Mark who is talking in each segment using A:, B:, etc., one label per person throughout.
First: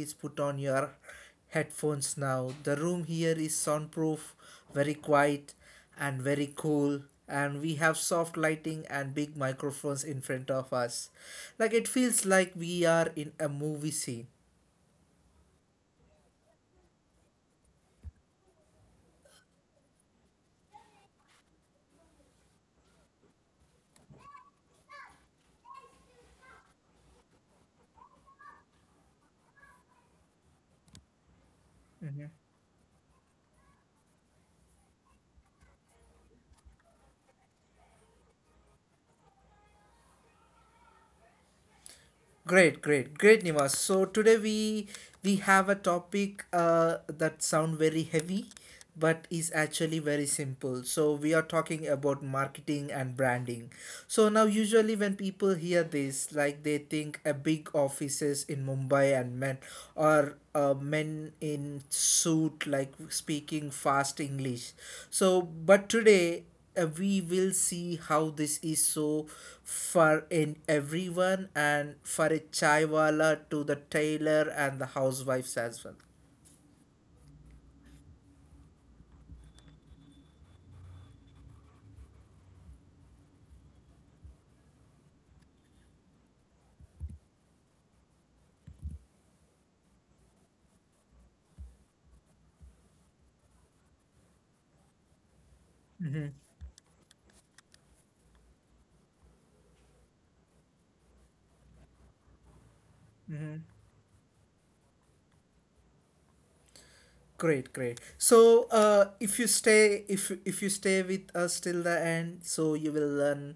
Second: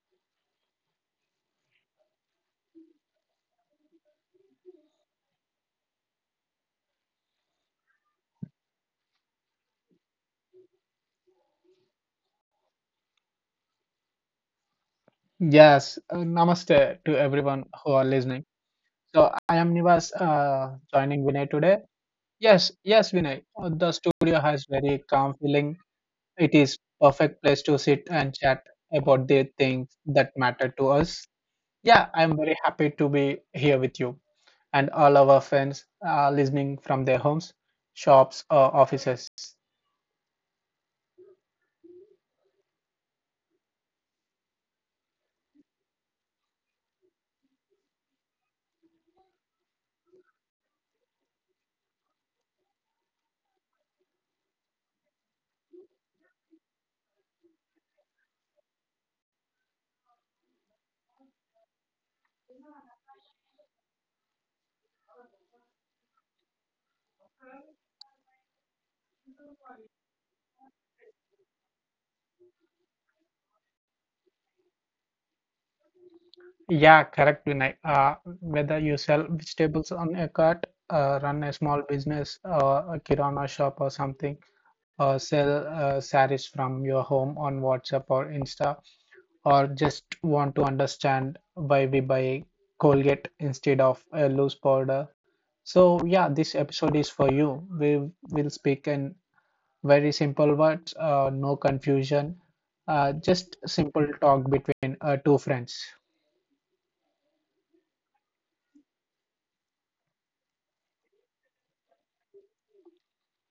A: please put on your headphones now. The room here is soundproof, very quiet and very cool and we have soft lighting and big microphones in front of us like it feels like we are in a movie scene.
B: Yes, namaste to everyone who are listening. So I am Nivas, joining Vinay today. Yes, yes, Vinay. The studio has very calm feeling. It is perfect place to sit and chat about the things that matter to us. Yeah, I'm very happy to be here with you and all our friends listening from their homes, shops, or offices.
A: Great, great, great, Nivas. So today we have a topic that sound very heavy, but is actually very simple. So we are talking about marketing and branding. So now usually when people hear this, like they think a big offices in Mumbai and men or men in suit like speaking fast English. So but today we will see how this is so for in everyone and for a chaiwala to the tailor and the housewives as well.
B: Yeah, correct, Vinay. Whether you sell vegetables on a cart, run a small business, a kirana shop or something, or sell sarees from your home on WhatsApp or Insta, or just want to understand why we buy Colgate instead of a loose powder. So yeah, this episode is for you. We will speak in very simple words, no confusion, just simple talk between two friends.
A: Great, great, so if you stay if you stay with us till the end so you will learn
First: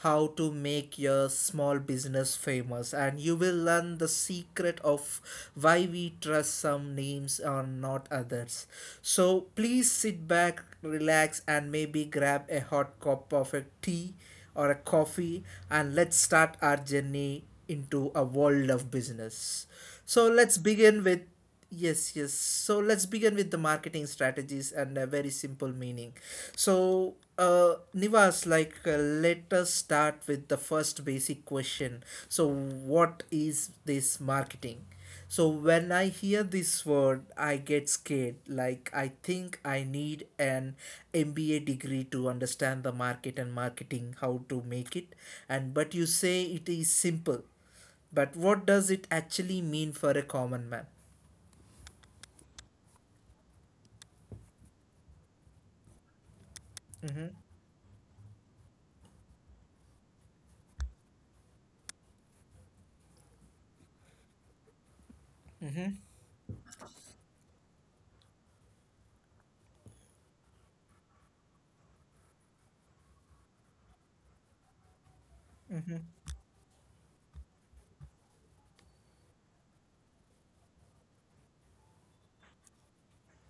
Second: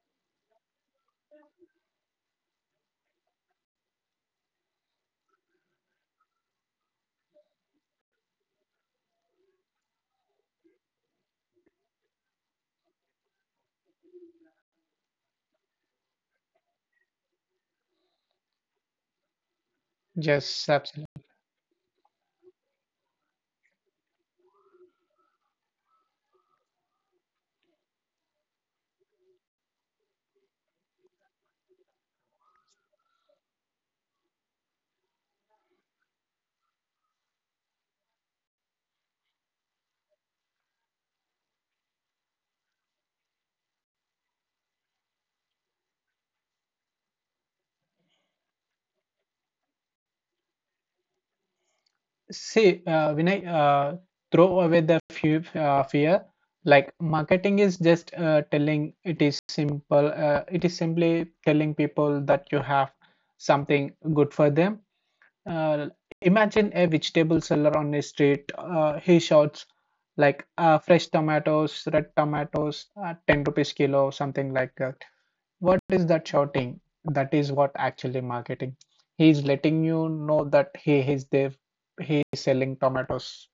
A: how to make your small business famous and you will learn the secret of why we trust some names and not others. So please sit back, relax and maybe grab a hot cup of a tea or a coffee and let's start our journey into a world of business. So let's
B: Just
A: begin
B: absolutely.
A: with. Yes, yes. So let's begin with the marketing strategies and a very simple meaning. So, Nivas, like, let us start with the first basic question. So, what is this marketing? So, when I hear this word, I get scared. Like, I think I need an MBA degree to understand the market and marketing, how to make it. And but you say it is simple. But what does it actually mean for a common man?
B: See, Vinay, throw away the fear. Like marketing is just telling it is simple. It is simply telling people that you have something good for them. Uh, imagine a vegetable seller on the street. He shouts like fresh tomatoes, red tomatoes, 10 rupees kilo, something like that. What is that shouting? That is what actually marketing. He is letting you know that he is there, he is selling tomatoes.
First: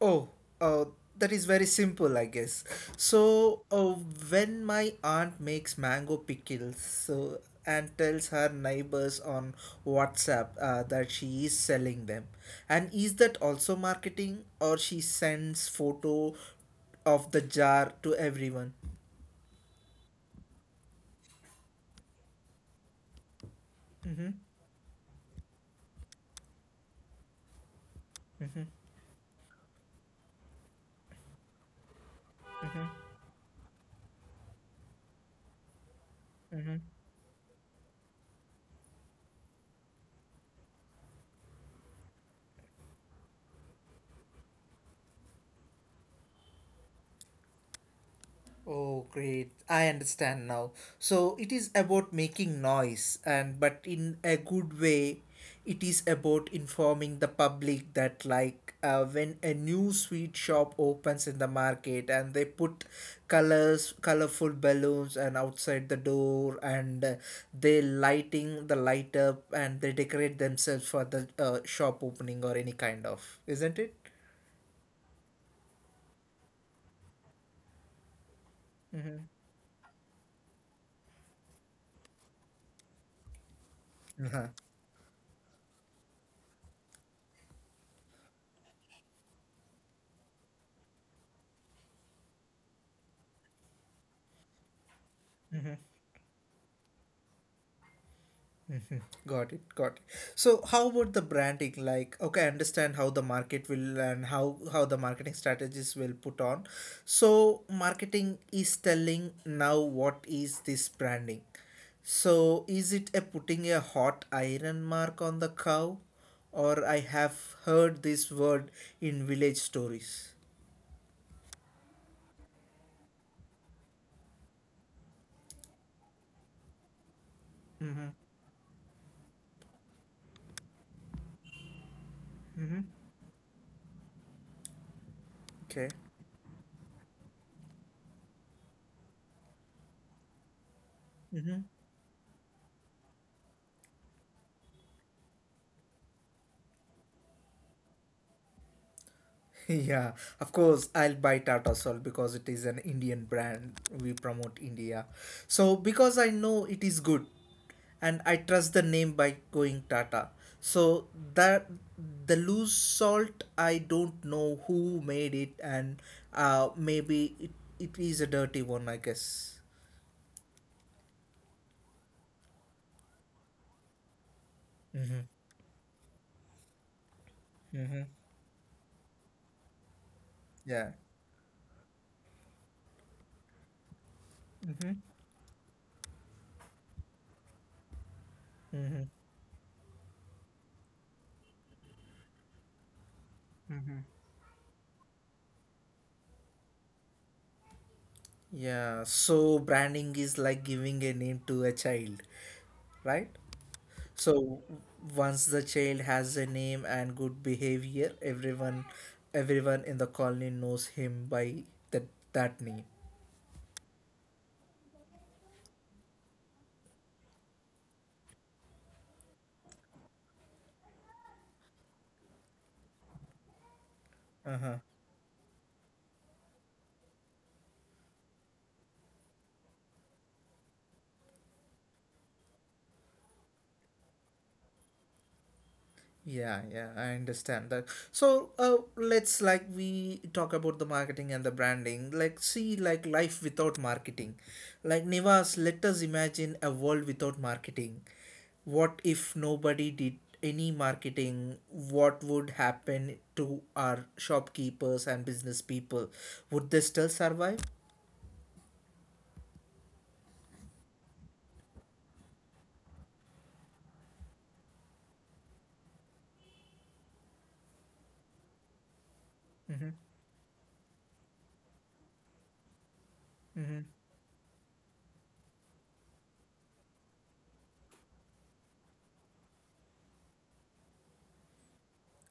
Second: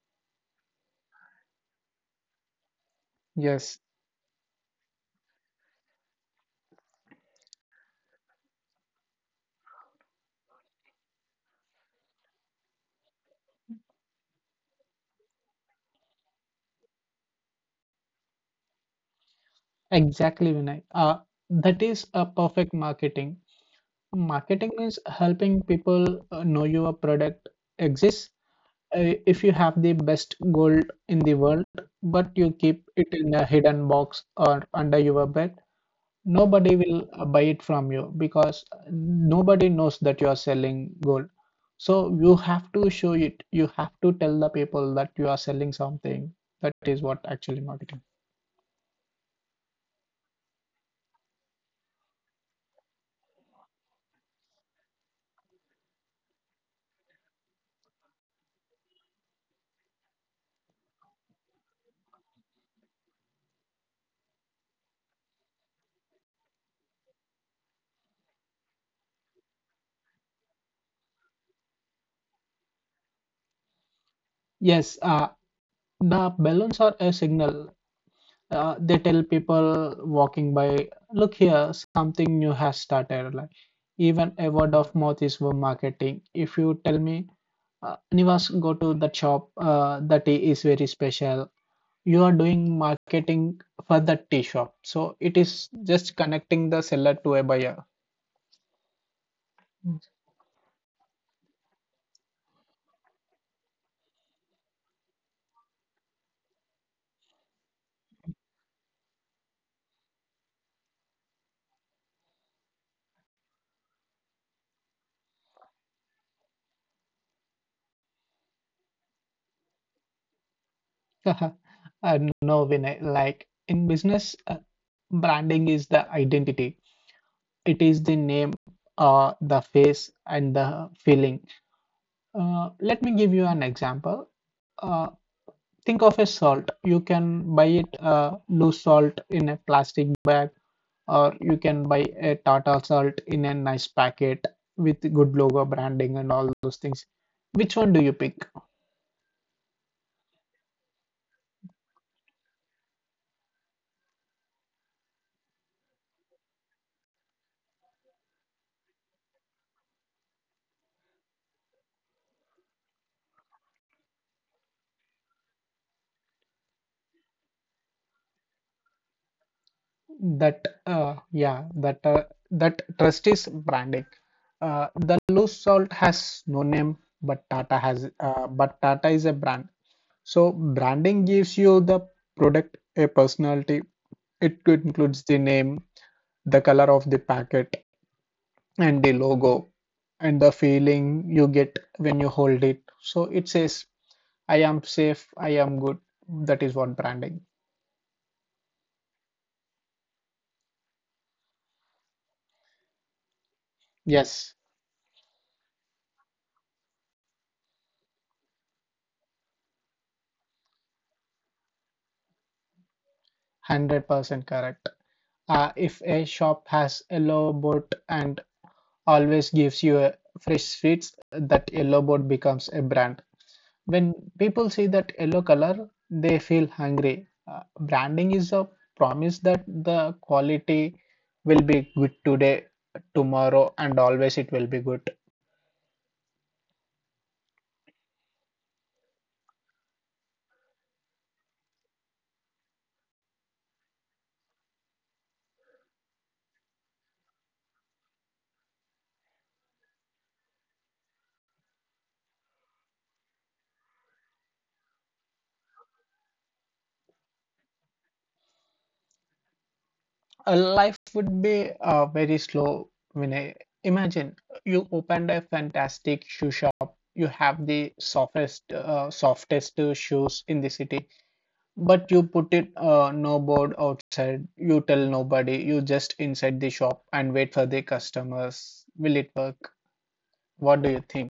A: Oh, uh, that is very simple, I guess. So,
B: Yes,
A: when my aunt makes mango pickles, so and tells her neighbors on WhatsApp that she is selling them, and is that also marketing, or she sends photo of the jar to everyone?
B: exactly, Vinay. That is a perfect marketing. Marketing means helping people know your product exists. If you have the best gold in the world, but you keep it in a hidden box or under your bed, nobody will buy it from you because nobody knows that you are selling gold. So you have to show it. You have to tell the people that you are selling something. That is what actually marketing.
A: Oh, great. I understand now. So it is about making noise, and but in a good way, it is about informing the public that, like, when a new sweet shop opens in the market and they put colors, colorful balloons, and outside the door, and they lighting the light up and they decorate themselves for the shop opening or any kind of, isn't it?
B: Yes, the balloons are a signal. They tell people walking by, look here, something new has started. Like even a word of mouth is for marketing. If you tell me, Nivas, go to that shop. That tea is very special. You are doing marketing for that tea shop, so it is just connecting the seller to a buyer.
A: Got it, got it. So how about the branding? Like, okay, I understand how the market will and how the marketing strategies will put on. So marketing is telling now what is this branding. So is it a putting a hot iron mark on the cow? Or I have heard this word in village stories.
B: No, Vinay, like in business branding is the identity, it
A: Mm-hmm.
B: is the name, the face and the feeling.
A: Mm-hmm.
B: Let me give you an example. Uh,
A: Okay.
B: think of a salt. You can buy it loose salt in a plastic bag, or you can buy a Tata Salt in a nice packet with good logo branding and all those things. Which one do you pick?
A: Yeah, of course, I'll buy Tata Salt because it is an Indian brand. We promote India. So, because I know it is good and I trust the name by going Tata. So, that the loose salt, I don't know who made it, and uh, maybe it, it is a dirty one, I guess.
B: That yeah, that That trust is branding.
A: Mm-hmm.
B: The loose salt has no name, but Tata
A: Mm-hmm.
B: has, but Tata is a brand. So
A: Yeah.
B: branding gives you the product a personality. It
A: Mm-hmm.
B: includes the name, the color of the packet,
A: Mm-hmm.
B: and the logo, and the feeling you get when you hold it. So it says I am safe, I am good. That is what branding.
A: Yeah. So, branding is like giving a name to a child, right?
B: Yes,
A: So once the child has a name and good behavior, everyone in the colony knows him by that that name.
B: 100% correct. If a shop has a yellow board and always gives you a fresh sweets, that yellow board becomes a brand. When
A: Uh huh.
B: people see that yellow color, they feel hungry. Branding is a promise that the quality will be good today, tomorrow, and always it will be good.
A: Yeah, yeah, I understand that. So, let's like we talk about the marketing and the branding. Like, see, like life without marketing. Like Nivas, let us imagine a world without marketing. What if nobody did any marketing? What would happen to our shopkeepers and business people? Would they still survive?
B: Life would be very slow, Vinay. Imagine you opened a fantastic shoe shop. You have the softest shoes in the city, but you put it no board outside. You tell nobody. You just inside the shop and wait for the customers. Will it work? What do you think?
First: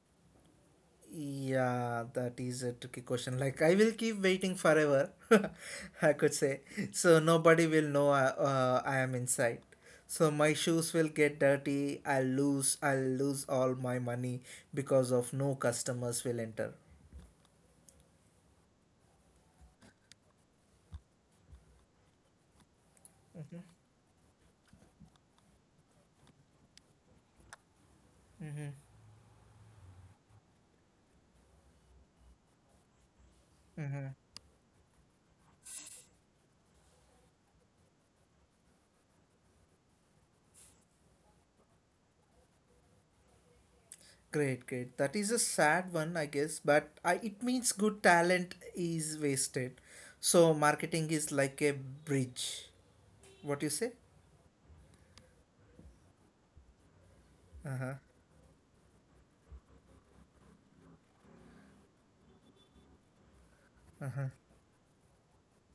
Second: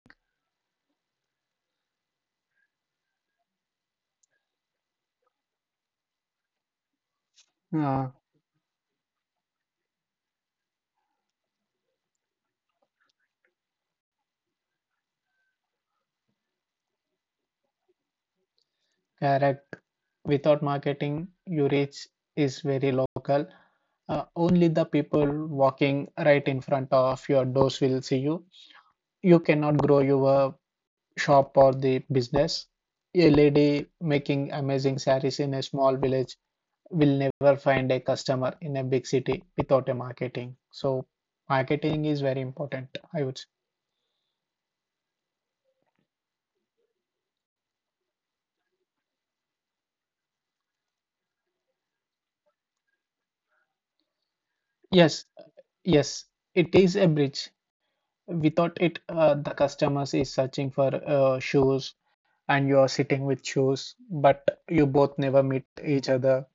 A: Yeah, that is a tricky question. Like, I will keep waiting forever, I could say. So, nobody
B: Uh,
A: will know I am inside. So, my shoes will get dirty. I'll lose all my money because of no customers will enter.
B: correct. Without marketing, your reach is very local. Only the people walking right in front of your doors will see you. You cannot grow your shop or the business. A lady making amazing sarees in a small village will never find a customer in a big city without a marketing. So marketing is very important, I would say.
A: Great, great. That is a sad one, I guess, but I, it means good talent is wasted. So, marketing is like a bridge. What you say?
B: Yes, yes, it is a bridge.
A: Uh huh.
B: Without it, the customers is searching for shoes and you are sitting with shoes, but you both never meet each other.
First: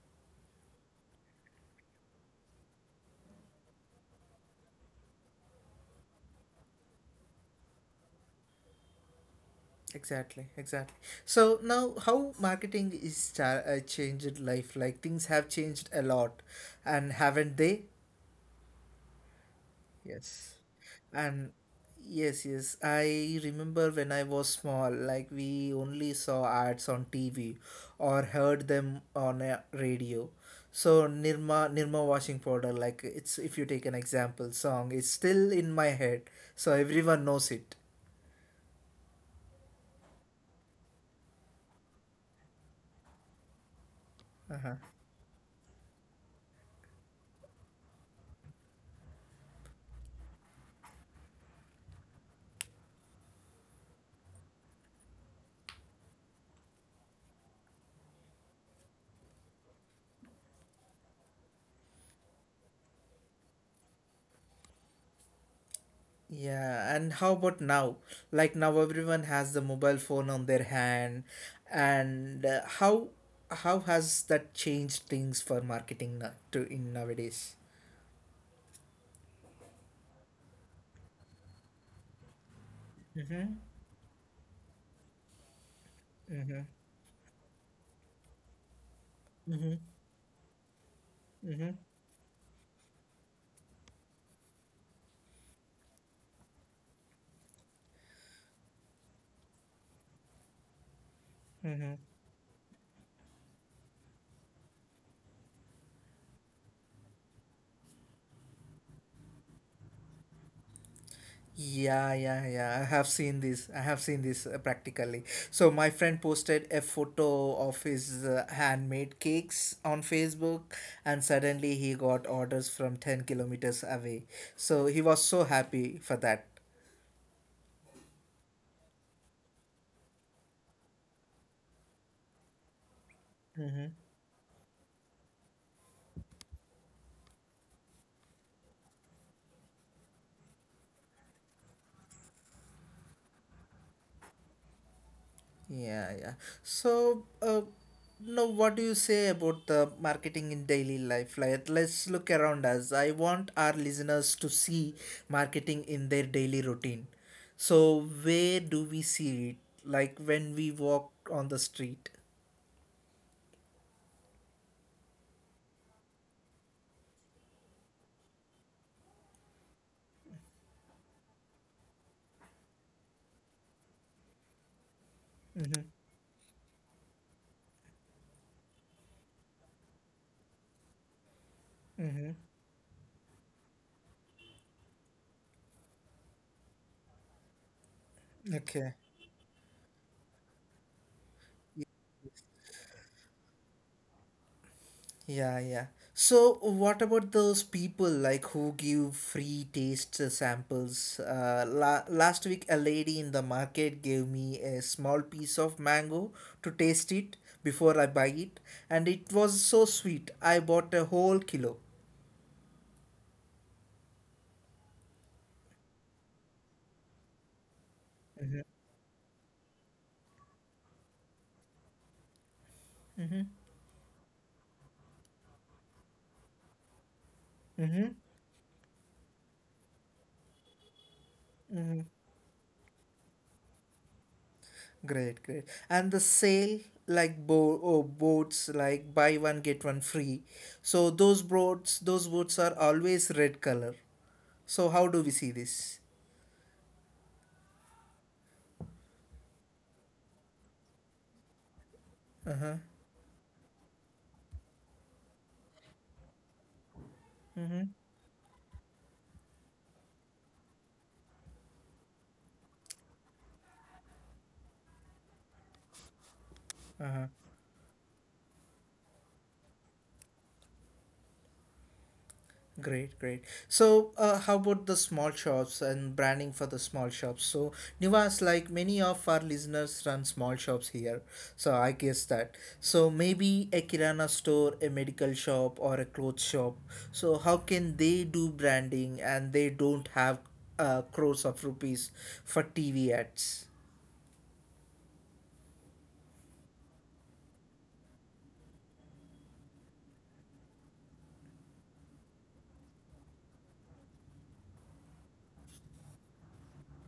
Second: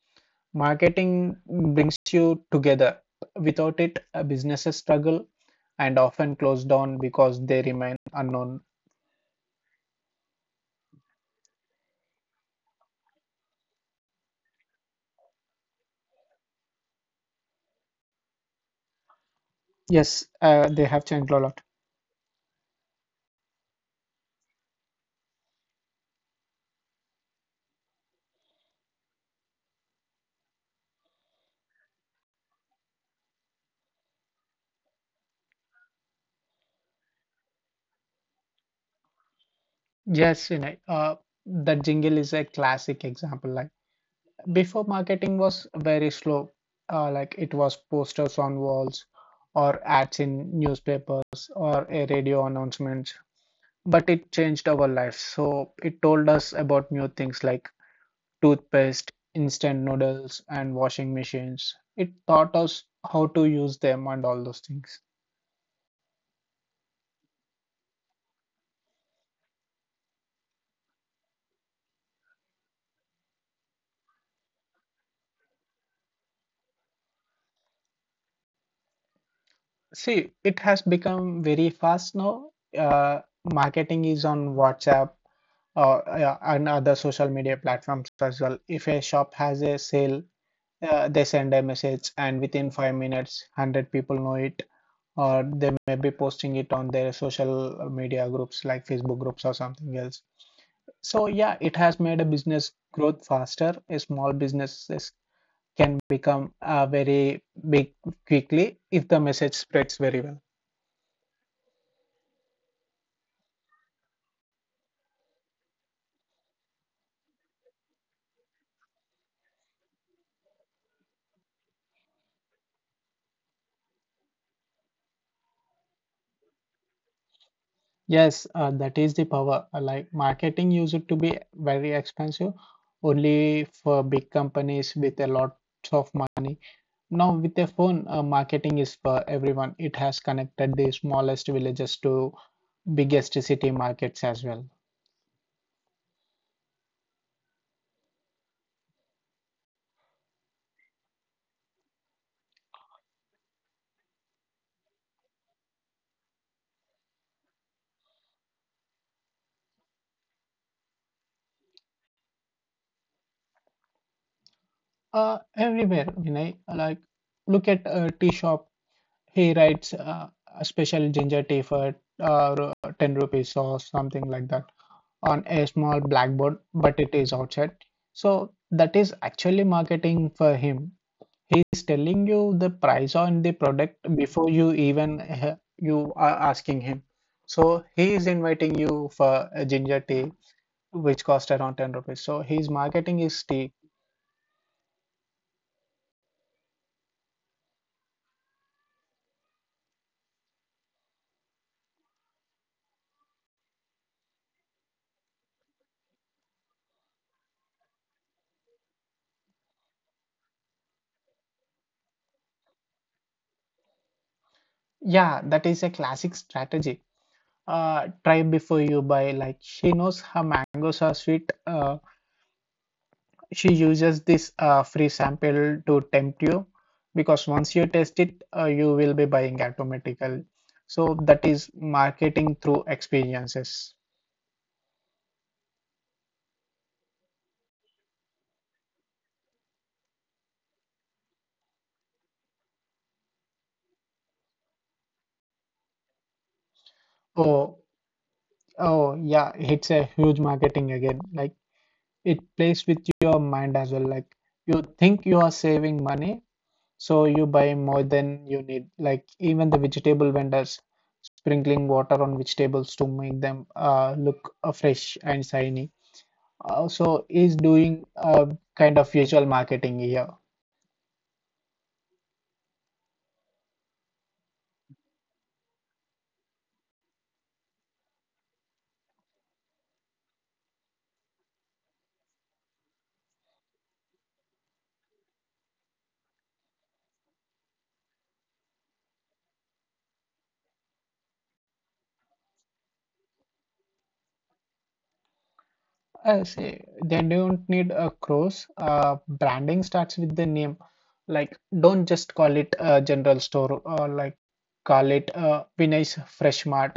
B: Marketing brings you together. Without it, businesses struggle and often closed down because they remain unknown.
A: Exactly, exactly. So now, how marketing is changed life? Like things have changed a lot, and haven't they?
B: Yes,
A: Yes.
B: they have changed a
A: And
B: lot.
A: yes, yes. I remember when I was small, like we only saw ads on TV or heard them on a radio. So Nirma washing powder, like it's if you take an example song, it's still in my head. So everyone knows it.
B: Yes, you know, the jingle is a classic example. Like
A: Uh huh.
B: before, marketing was very slow. Like it was posters on walls, or ads in newspapers, or a radio announcement. But it changed our lives. So it told us about new things like toothpaste, instant noodles, and washing machines. It taught us how to use them and all those things.
A: Yeah, and how about now? Like now everyone has the mobile phone on their hand and how has that changed things for marketing now, to in nowadays?
B: See, it has become very fast now. Uh,
A: Mm-hmm,
B: Marketing is on WhatsApp or yeah,
A: mm-hmm,
B: and other social media platforms as well. If a shop
A: mm-hmm,
B: has a sale, they
A: mm-hmm,
B: send a message, and within 5 minutes, hundred people know it, or they may be posting it on their social media groups like Facebook groups or something else. So
A: mm-hmm.
B: yeah, it has made a business growth faster. A small businesses can become very big quickly if the message spreads very well.
A: Yeah, yeah, yeah. I have seen this. I have seen this practically. So my friend posted a photo of his handmade cakes on Facebook, and suddenly he got orders from 10 kilometers away. So he was so happy for that.
B: Yes, that is the power. Like marketing used to be very expensive only for big companies with a lot of money. Now, with a phone, marketing is for everyone. It has connected the smallest villages to biggest city markets as well.
A: Yeah, yeah. So, now what do you say about the marketing in daily life? Like, let's look around us. I want our listeners to see marketing in their daily routine. So, where do we see it? Like when we walk on the street.
B: Everywhere, you know, like look at a tea shop. He writes a special ginger tea for 10 rupees or something like that, on a small blackboard, but it is outside. So that is actually marketing for him. He is telling you the price on the product before you even you are asking him. So he is
A: Okay.
B: inviting you for a ginger tea, which cost around 10 rupees. So his marketing is tea.
A: Yeah, yeah. So, what about those people like who give free taste samples? Last week, a lady in the market gave me a small piece of mango to taste it before I buy it, and it was so sweet. I bought a whole kilo.
B: Yeah, that is a classic strategy. Try before you buy. Like she knows her mangoes are sweet. She uses this free sample to tempt you because once you test it, you will be buying automatically. So that is marketing through experiences.
A: Great, great. And the sale like boats like buy one get one free. So those boats are always red color. So how do we see this?
B: Oh, oh yeah, it's a huge marketing again. Like it plays with your mind as well. Like you think you are saving money, so you buy more than you need. Like even the vegetable vendors sprinkling water on vegetables to make them look fresh and shiny, also is doing a kind of visual marketing here.
A: Great, great. So, how about the small shops and branding for the small shops? So, Nivas, like many of our listeners run small shops here, so I guess that. So, maybe a kirana store, a medical shop, or a clothes shop. So, how can they do branding and they don't have crores of rupees for TV ads?
B: I say they don't need a cross. Branding starts with the name. Like, don't just call it a general store, or like call it Vinay's Fresh Mart.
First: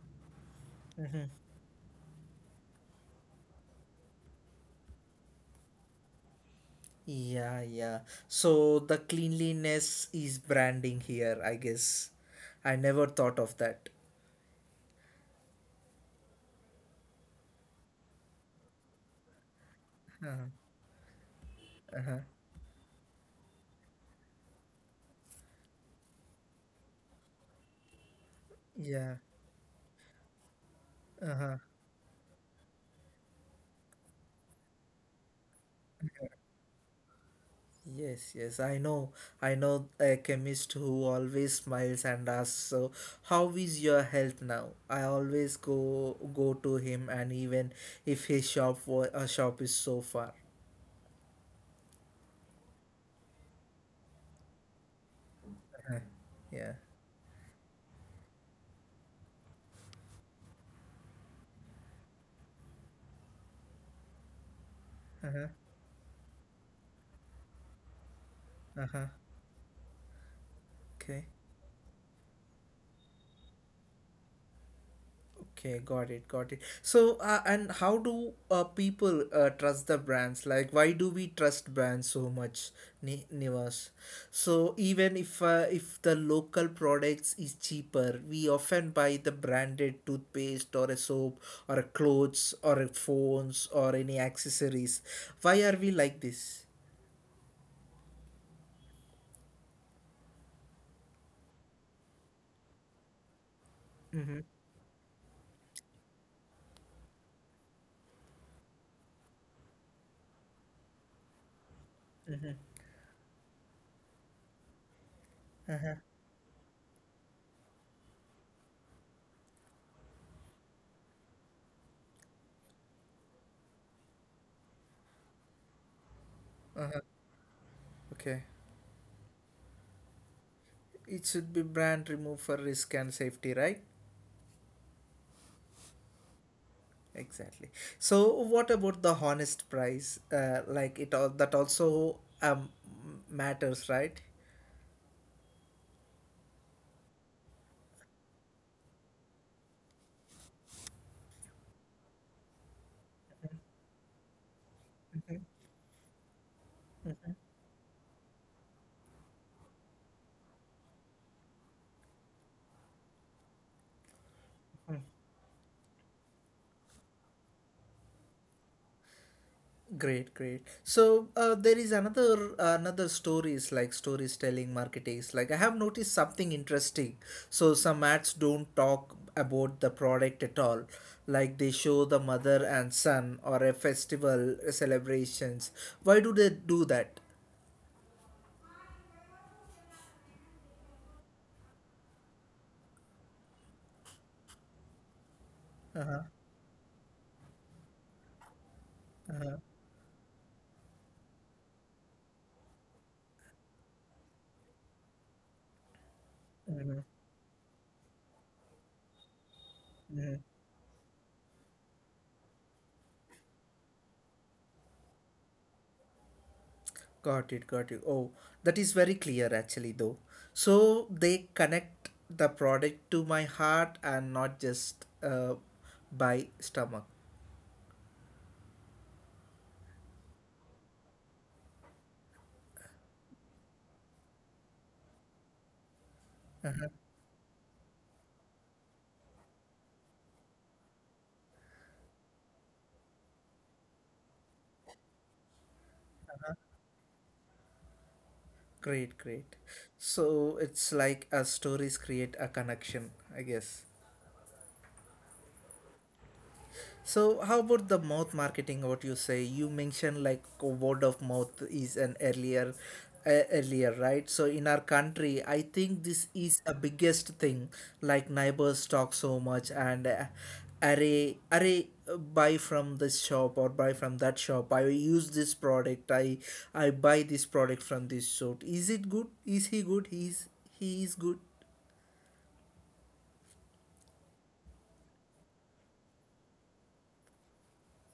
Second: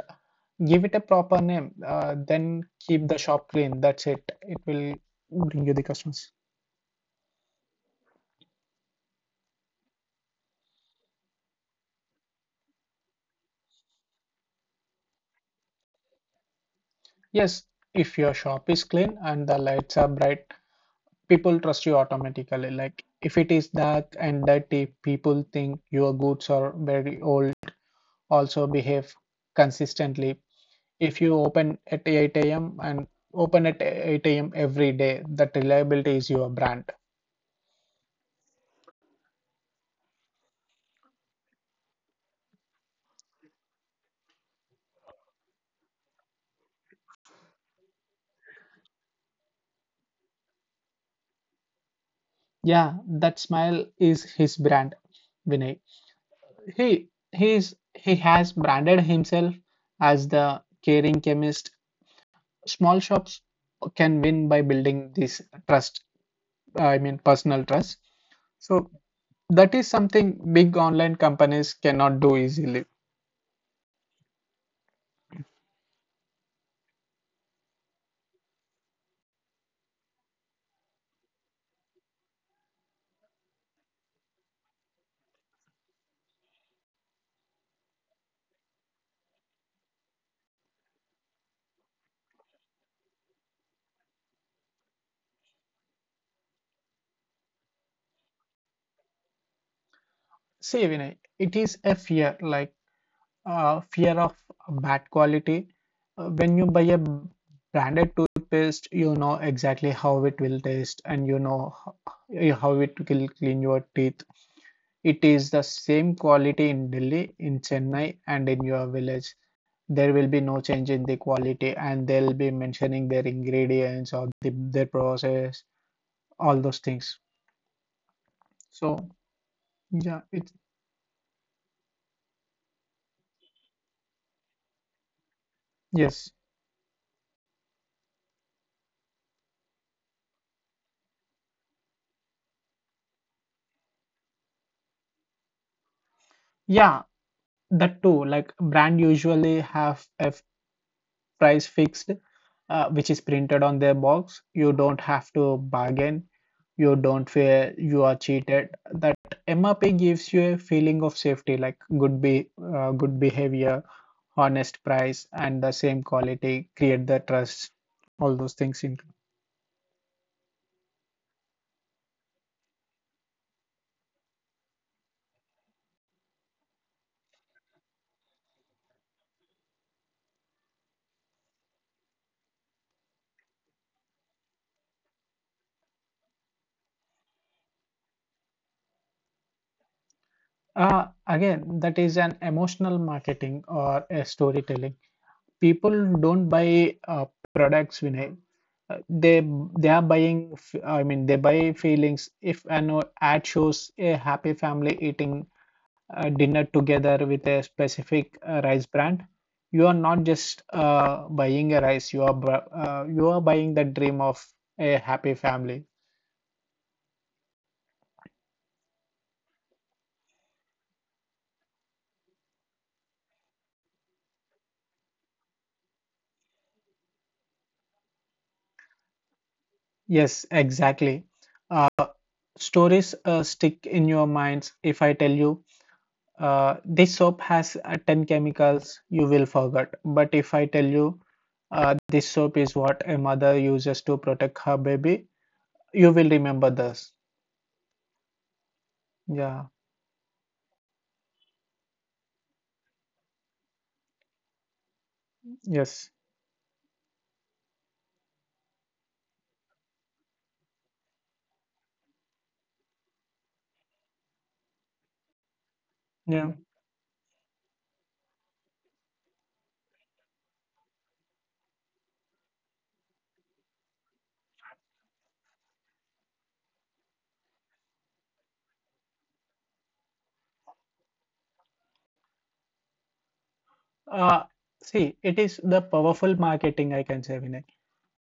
B: Give it a proper name. Then keep the shop clean. That's it. It will bring you the customers.
A: Yeah, yeah. So, the cleanliness is branding here, I guess. I never thought of that.
B: Yes, if your shop is clean and the lights are bright, people trust you automatically. Like if it is dark and dirty, people think your goods are very old. Also behave
A: Yeah.
B: consistently. If you
A: Uh-huh.
B: open at 8 a.m. and open at 8 a.m. every day, that reliability is your brand.
A: Yes, yes, I know. I know a chemist who always smiles and asks, "So, how is your health now?" I always go to him, and even if his shop is so far.
B: Yeah, that smile is his brand, Vinay.
A: Yeah.
B: He has branded himself as the caring chemist. Small shops can win by building this
A: Uh
B: trust.
A: huh.
B: I mean personal trust. So
A: Uh
B: that is
A: huh.
B: something big online companies cannot
A: Okay.
B: do easily.
A: Okay, got it, got it. So, and how do people trust the brands? Like, why do we trust brands so much, Nivas? So, even if the local products is cheaper, we often buy the branded toothpaste or a soap or a clothes or a phones or any accessories. Why are we like this?
B: See, Vinay, it is a fear, like fear of bad quality. When you buy a branded toothpaste, you know exactly how it will taste and you know how it will clean your teeth. It is the same quality in Delhi, in Chennai, and in your village. There will be no change in the quality, and they'll be mentioning their ingredients or their process, all those things.
A: Okay,
B: So. Yeah, it's
A: it should be brand remove for risk and safety, right?
B: yes.
A: Exactly. So, what about the honest price? Like it all that also matters, right?
B: Yeah, that too. Like brand usually have a price fixed, which is printed on their box. You don't have to bargain. You don't feel you are cheated. That MRP gives you a feeling of safety, like good behavior, honest price, and the same quality. Create the trust. All those things in.
A: Great, great. So there is another stories like stories telling marketings. Like I have noticed something interesting. So some ads don't talk about the product at all. Like they show the mother and son or a festival celebrations. Why do they do that?
B: Again, that is an emotional marketing or a storytelling. People don't buy products, Vinay. Uh, they they are buying f- I mean they buy feelings. If an ad shows a happy family eating dinner together with a specific rice brand, you are not just buying a rice, you are you are buying the dream of a happy family.
A: Got it, got it. Oh, that is very clear actually, though. So they connect the product to my heart and not just by stomach.
B: Yes, exactly. Uh, stories stick in your minds. If I tell you this soap has 10 chemicals, you will forget, but if I tell you this soap is what a mother uses to protect her baby, you will remember this.
A: Great, great.
B: Yeah,
A: So it's like a stories create a connection, I guess.
B: yes.
A: So, how about the mouth marketing? What you say? You mentioned like word of mouth is an earlier, right? So, in our country, I think this
B: Yeah,
A: is a biggest thing. Like neighbors talk so much, and array, array, buy from this shop or buy from that shop. I use this product. I buy this product from this shop. Is it good? Is he good? He is good?
B: uh, see it is the powerful marketing, I can say, Vinay.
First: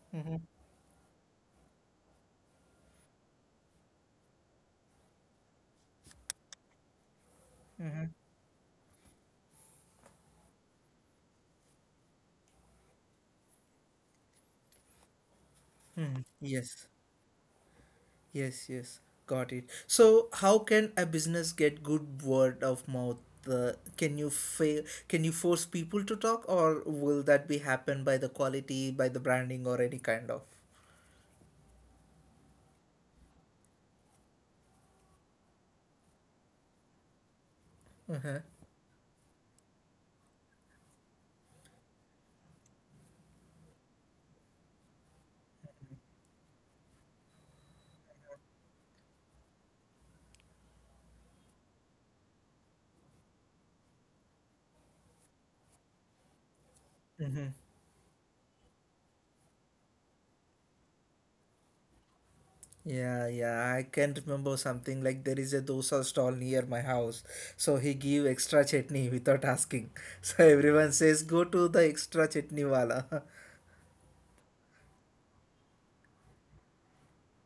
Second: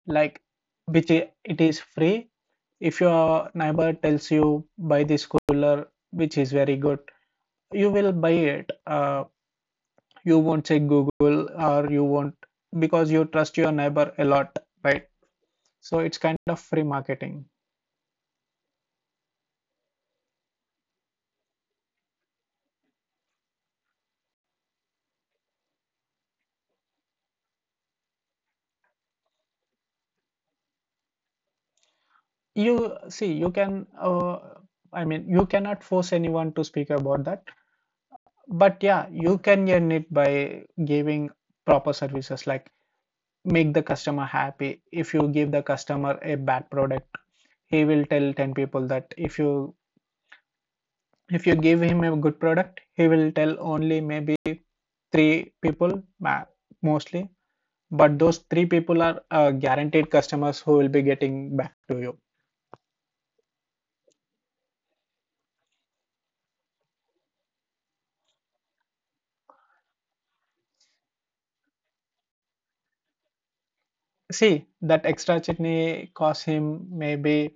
B: Like, it is free. If your neighbor tells you buy this cooler which is very good, you will buy it, you won't check Google, or you won't, because you trust your neighbor a lot, right? So it's kind of free
A: Yes.
B: marketing.
A: Yes, yes, got it. So, how can a business get good word of mouth? Can you fail? Can you force people to talk, or will that be happen by the quality, by the branding, or any kind of?
B: You see, you can, I mean, you cannot force anyone to speak about that, but yeah, you can earn it by giving proper services like make the customer happy. If you give the customer a bad product, he will tell 10 people that if you give him a good product, he will tell only maybe three people mostly, but those three people are guaranteed customers who will be getting back to you.
A: Yeah, yeah, I can remember something like there is a dosa stall near my house, so he give extra chutney without asking. So everyone says, "Go to the extra chutney wala."
B: See, that extra chutney costs him maybe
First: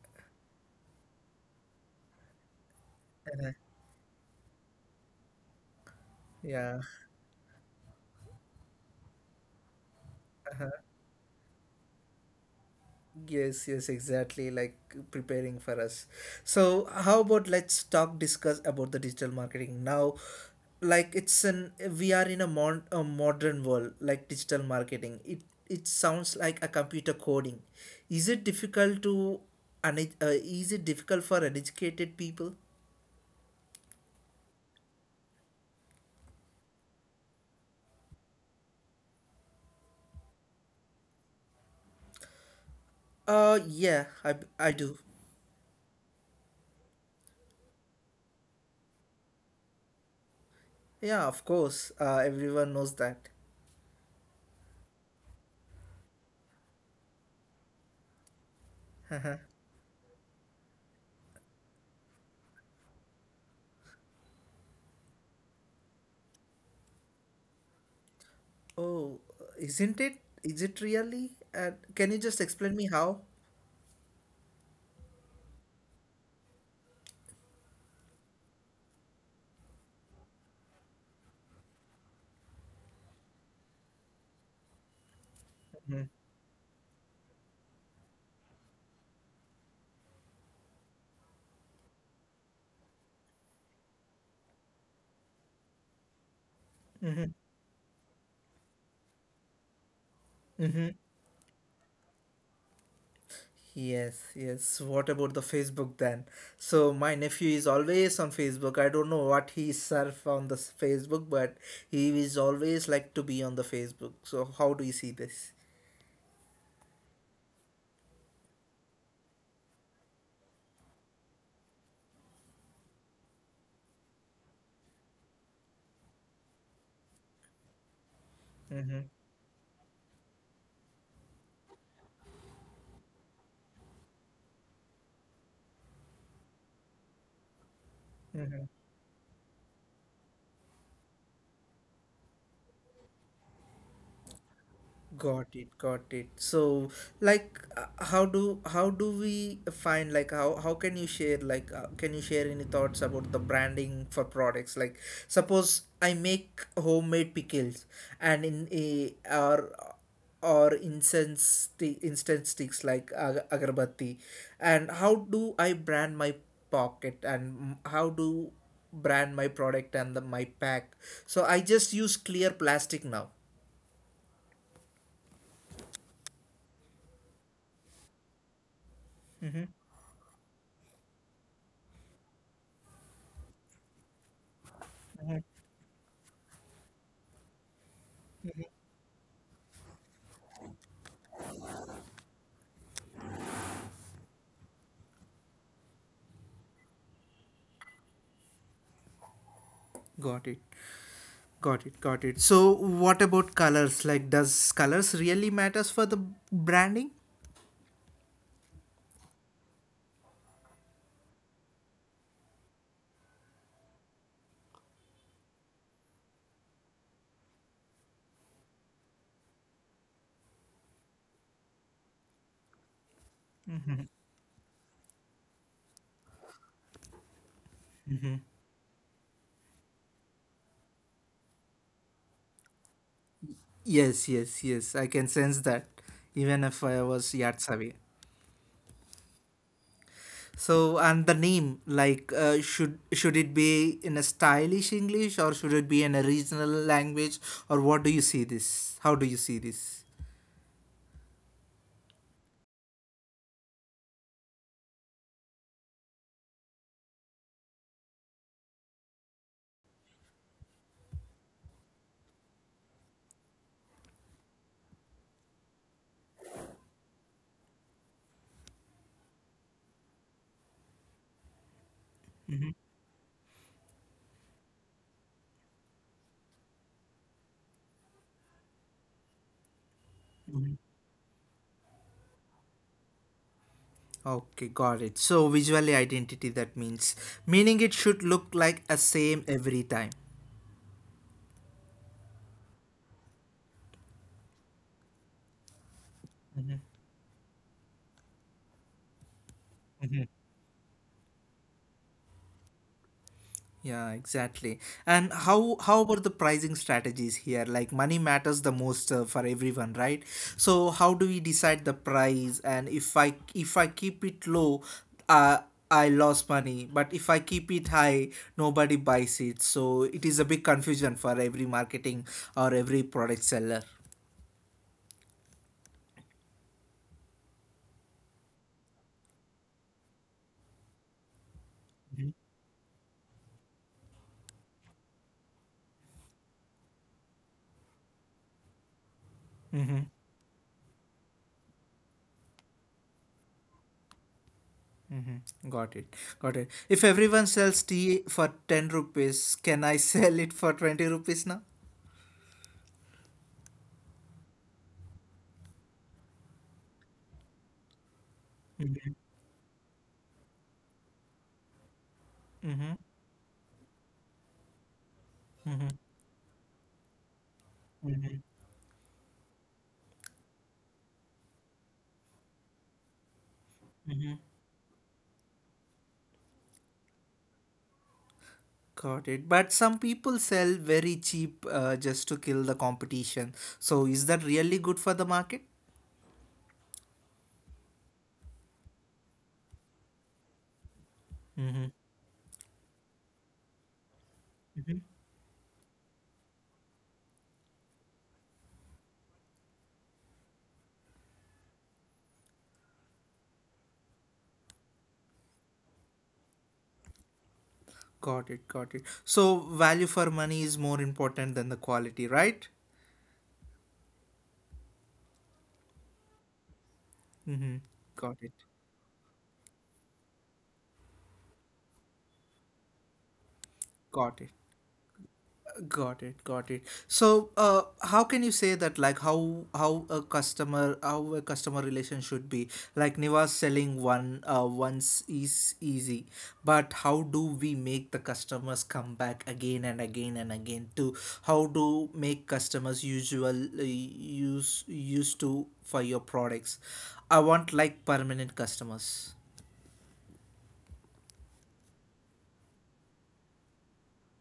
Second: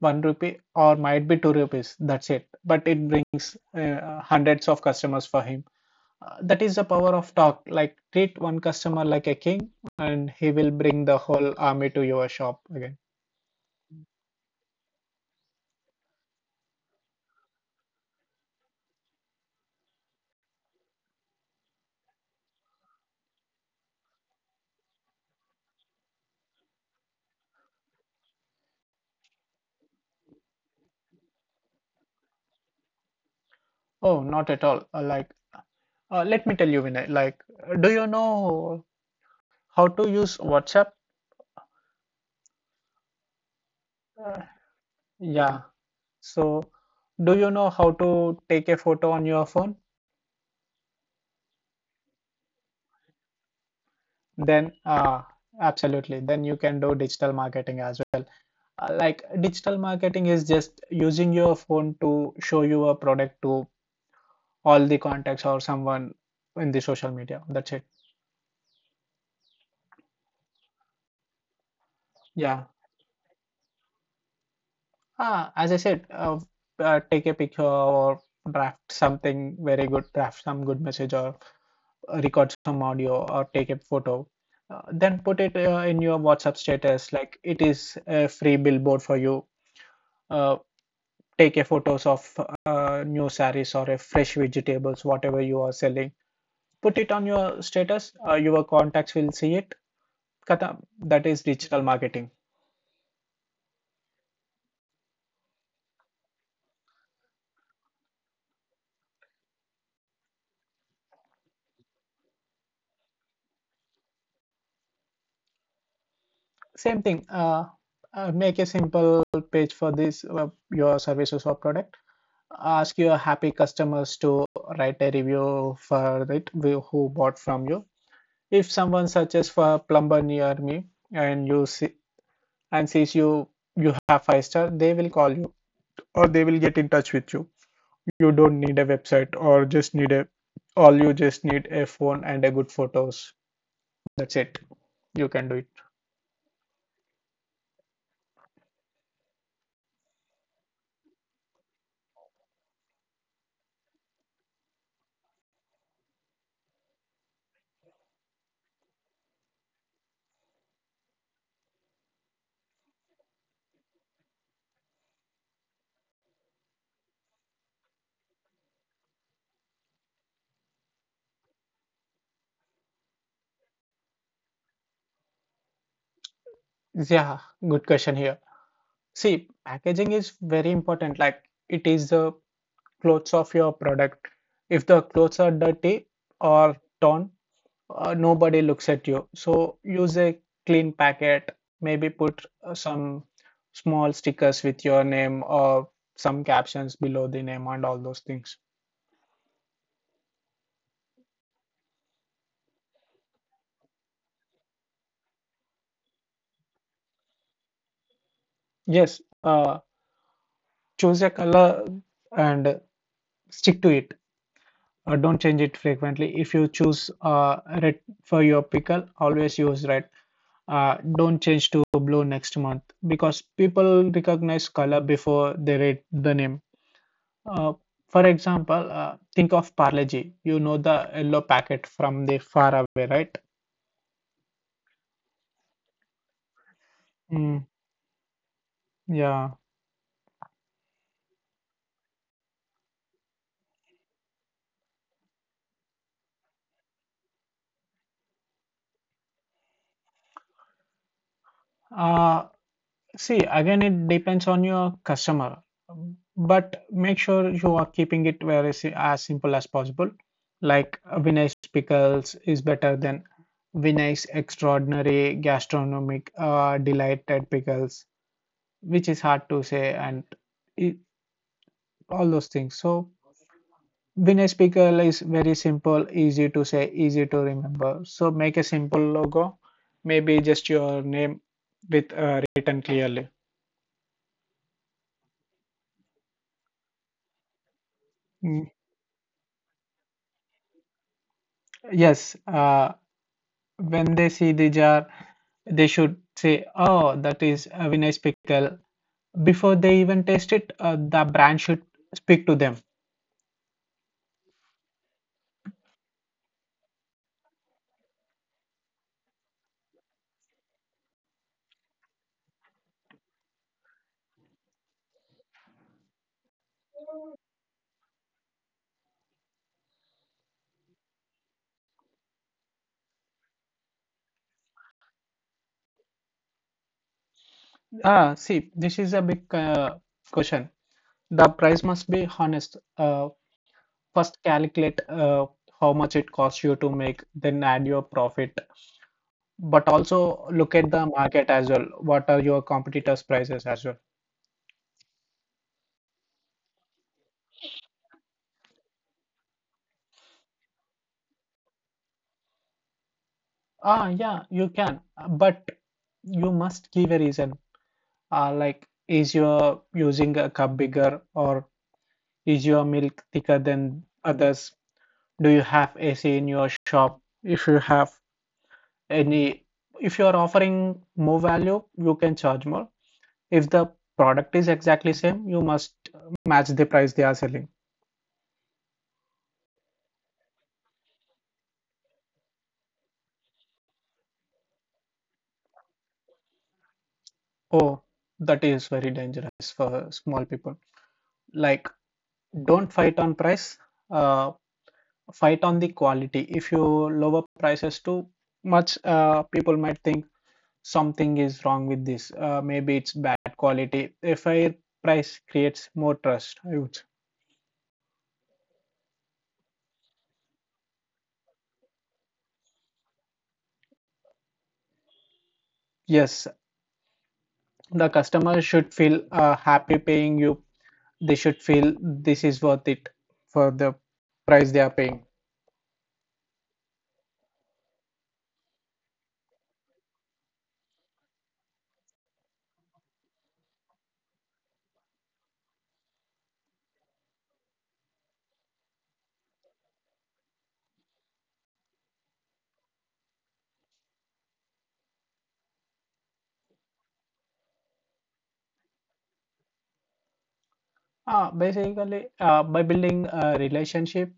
B: 1 rupee or might be 2 rupees. That's it. But it brings hundreds of customers for him. That is the
A: Yeah.
B: power of talk. Like, treat one customer like a king, and he will bring the whole army to your shop again.
A: Yes, yes, exactly. Like preparing for us. So, how about let's talk discuss about the digital marketing now. Like it's an we are in a, modern world. Like digital marketing, it sounds like a computer coding. Is it difficult to, is it difficult for uneducated people?
B: Oh, not at all. Like, let me tell you, Vinay. Like, do you know how to use WhatsApp?
A: Yeah, I
B: Uh,
A: I do.
B: yeah. So, do you know how to take a photo on your phone?
A: Yeah, of course. Everyone knows that.
B: Then, absolutely. Then you can do digital marketing as well. Like, digital marketing is just using your phone to show your product to all the contacts or someone in the social media. That's it.
A: Oh, isn't it? Is it really? And can you just explain
B: Yeah.
A: me how?
B: Ah, as I said, take a picture or draft something very good, draft some good message or record some audio or take a photo, then put it in your WhatsApp status, like it is a free billboard for you. Uh, Take a photos of new sarees or a fresh vegetables, whatever you are selling. Put it on your status. Your contacts will see it. Khatam. That is digital marketing.
A: Yes, yes. What about the Facebook then? So my nephew is always on Facebook. I don't know what he surf on the Facebook, but he is always like to be on the Facebook. So how do you see this?
B: Same thing. Make a simple page for this, your services or product. Ask your happy customers to write a review for it, who bought from you. If
A: Mm-hmm.
B: someone searches for a plumber near me, and you see and sees you, you have five-star, they will call you or they will get in touch with you. You don't need a website, or just need a all you just need a phone and a good photos. That's it. You can
A: Got
B: do it.
A: it, got it. So, like, how do we find, like, how can you share, like, can you share any thoughts about the branding for products? Like, suppose I make homemade pickles, and in a or incense sticks like agarbatti, and how do I brand my pocket and how do brand my product and my pack? So I just use clear plastic now.
B: Yeah, good question here. See, packaging is very important. Like, it is the clothes of your product. If the clothes are dirty or torn, nobody looks at you. So use a clean packet, maybe put some small stickers with your name, or some captions below the name, and all those things.
A: Got it. Got it, got it. So, what about colors? Like, does colors really matters for the branding?
B: Yes, choose a color and stick to it. Don't change it frequently. If you choose red for your pickle, always use red. Don't change to blue next month, because people recognize color before they read the name. Uh, for example, think of Parleji. You know the yellow packet from the far away, right?
A: Yes, yes, yes. I can sense that, even if I was yards
B: Mm,
A: away.
B: yeah.
A: So, and the name, like, should it be in a stylish English or should it be in a regional language, or what do you see this? How do you see this?
B: Uh, See, again, it depends on your customer, but make sure you are keeping it as simple as possible. Like, Vinay's pickles is better than Vinay's extraordinary gastronomic, delighted pickles, which is hard to say, and it, all those things. So. Winner speaker is very simple, easy to say, easy to remember. So make a simple logo, maybe just your name with, written clearly.
A: Okay, got it. So, visually identity that means meaning it should look
B: Mm.
A: like a same every time.
B: Yes, when they see the jar, they should say, "Oh, that is a winner pickle." Before they even taste it, the brand should speak to them.
A: Yeah, exactly. And how about the pricing strategies here? Like money matters the most for everyone, right? So how do we decide the price? And if I keep it low, uh, I lost money. But if I keep it high, nobody buys it. So it is a big confusion for every marketing or every product seller.
B: Ah, see, this is a big, question. The price must be honest. First, calculate how much it costs you to make, then add your profit,
A: Mm-hmm.
B: but also look at the market as well. What are your competitors' prices as well?
A: Mm-hmm. Got it. Got it. If everyone sells tea for 10 rupees, can I sell it for 20 rupees now?
B: Ah, yeah, you can, but you must give a reason. Like, is your using a cup bigger, or is your milk thicker than others? Do you have AC in your shop? If you have any, if you are offering more value, you can charge more. If the product is exactly same, you must match the price they are selling.
A: Got it. But some people sell very cheap just to kill the competition. So is that really good for the market?
B: Oh, that is very dangerous for small people.
A: Mm-hmm.
B: Like, don't fight on price, uh, fight on the quality. If you lower prices too much, people might think something is wrong with this, maybe it's bad quality. A fair price creates more trust, I would say.
A: Got it. Got it. So value for money is more important than the quality, right?
B: Yes,
A: Mm-hmm.
B: the
A: Got it.
B: customer should feel happy paying you. They should feel this is worth it for the
A: Got it.
B: price they are paying.
A: Got it, got it. So, how can you say that? Like, how a customer relation should be? Like, Niva's selling one once is easy, but how do we make the customers come back again and again and again? To how do make customers usually used to for your products? I want like permanent customers.
B: Basically, by building a relationship,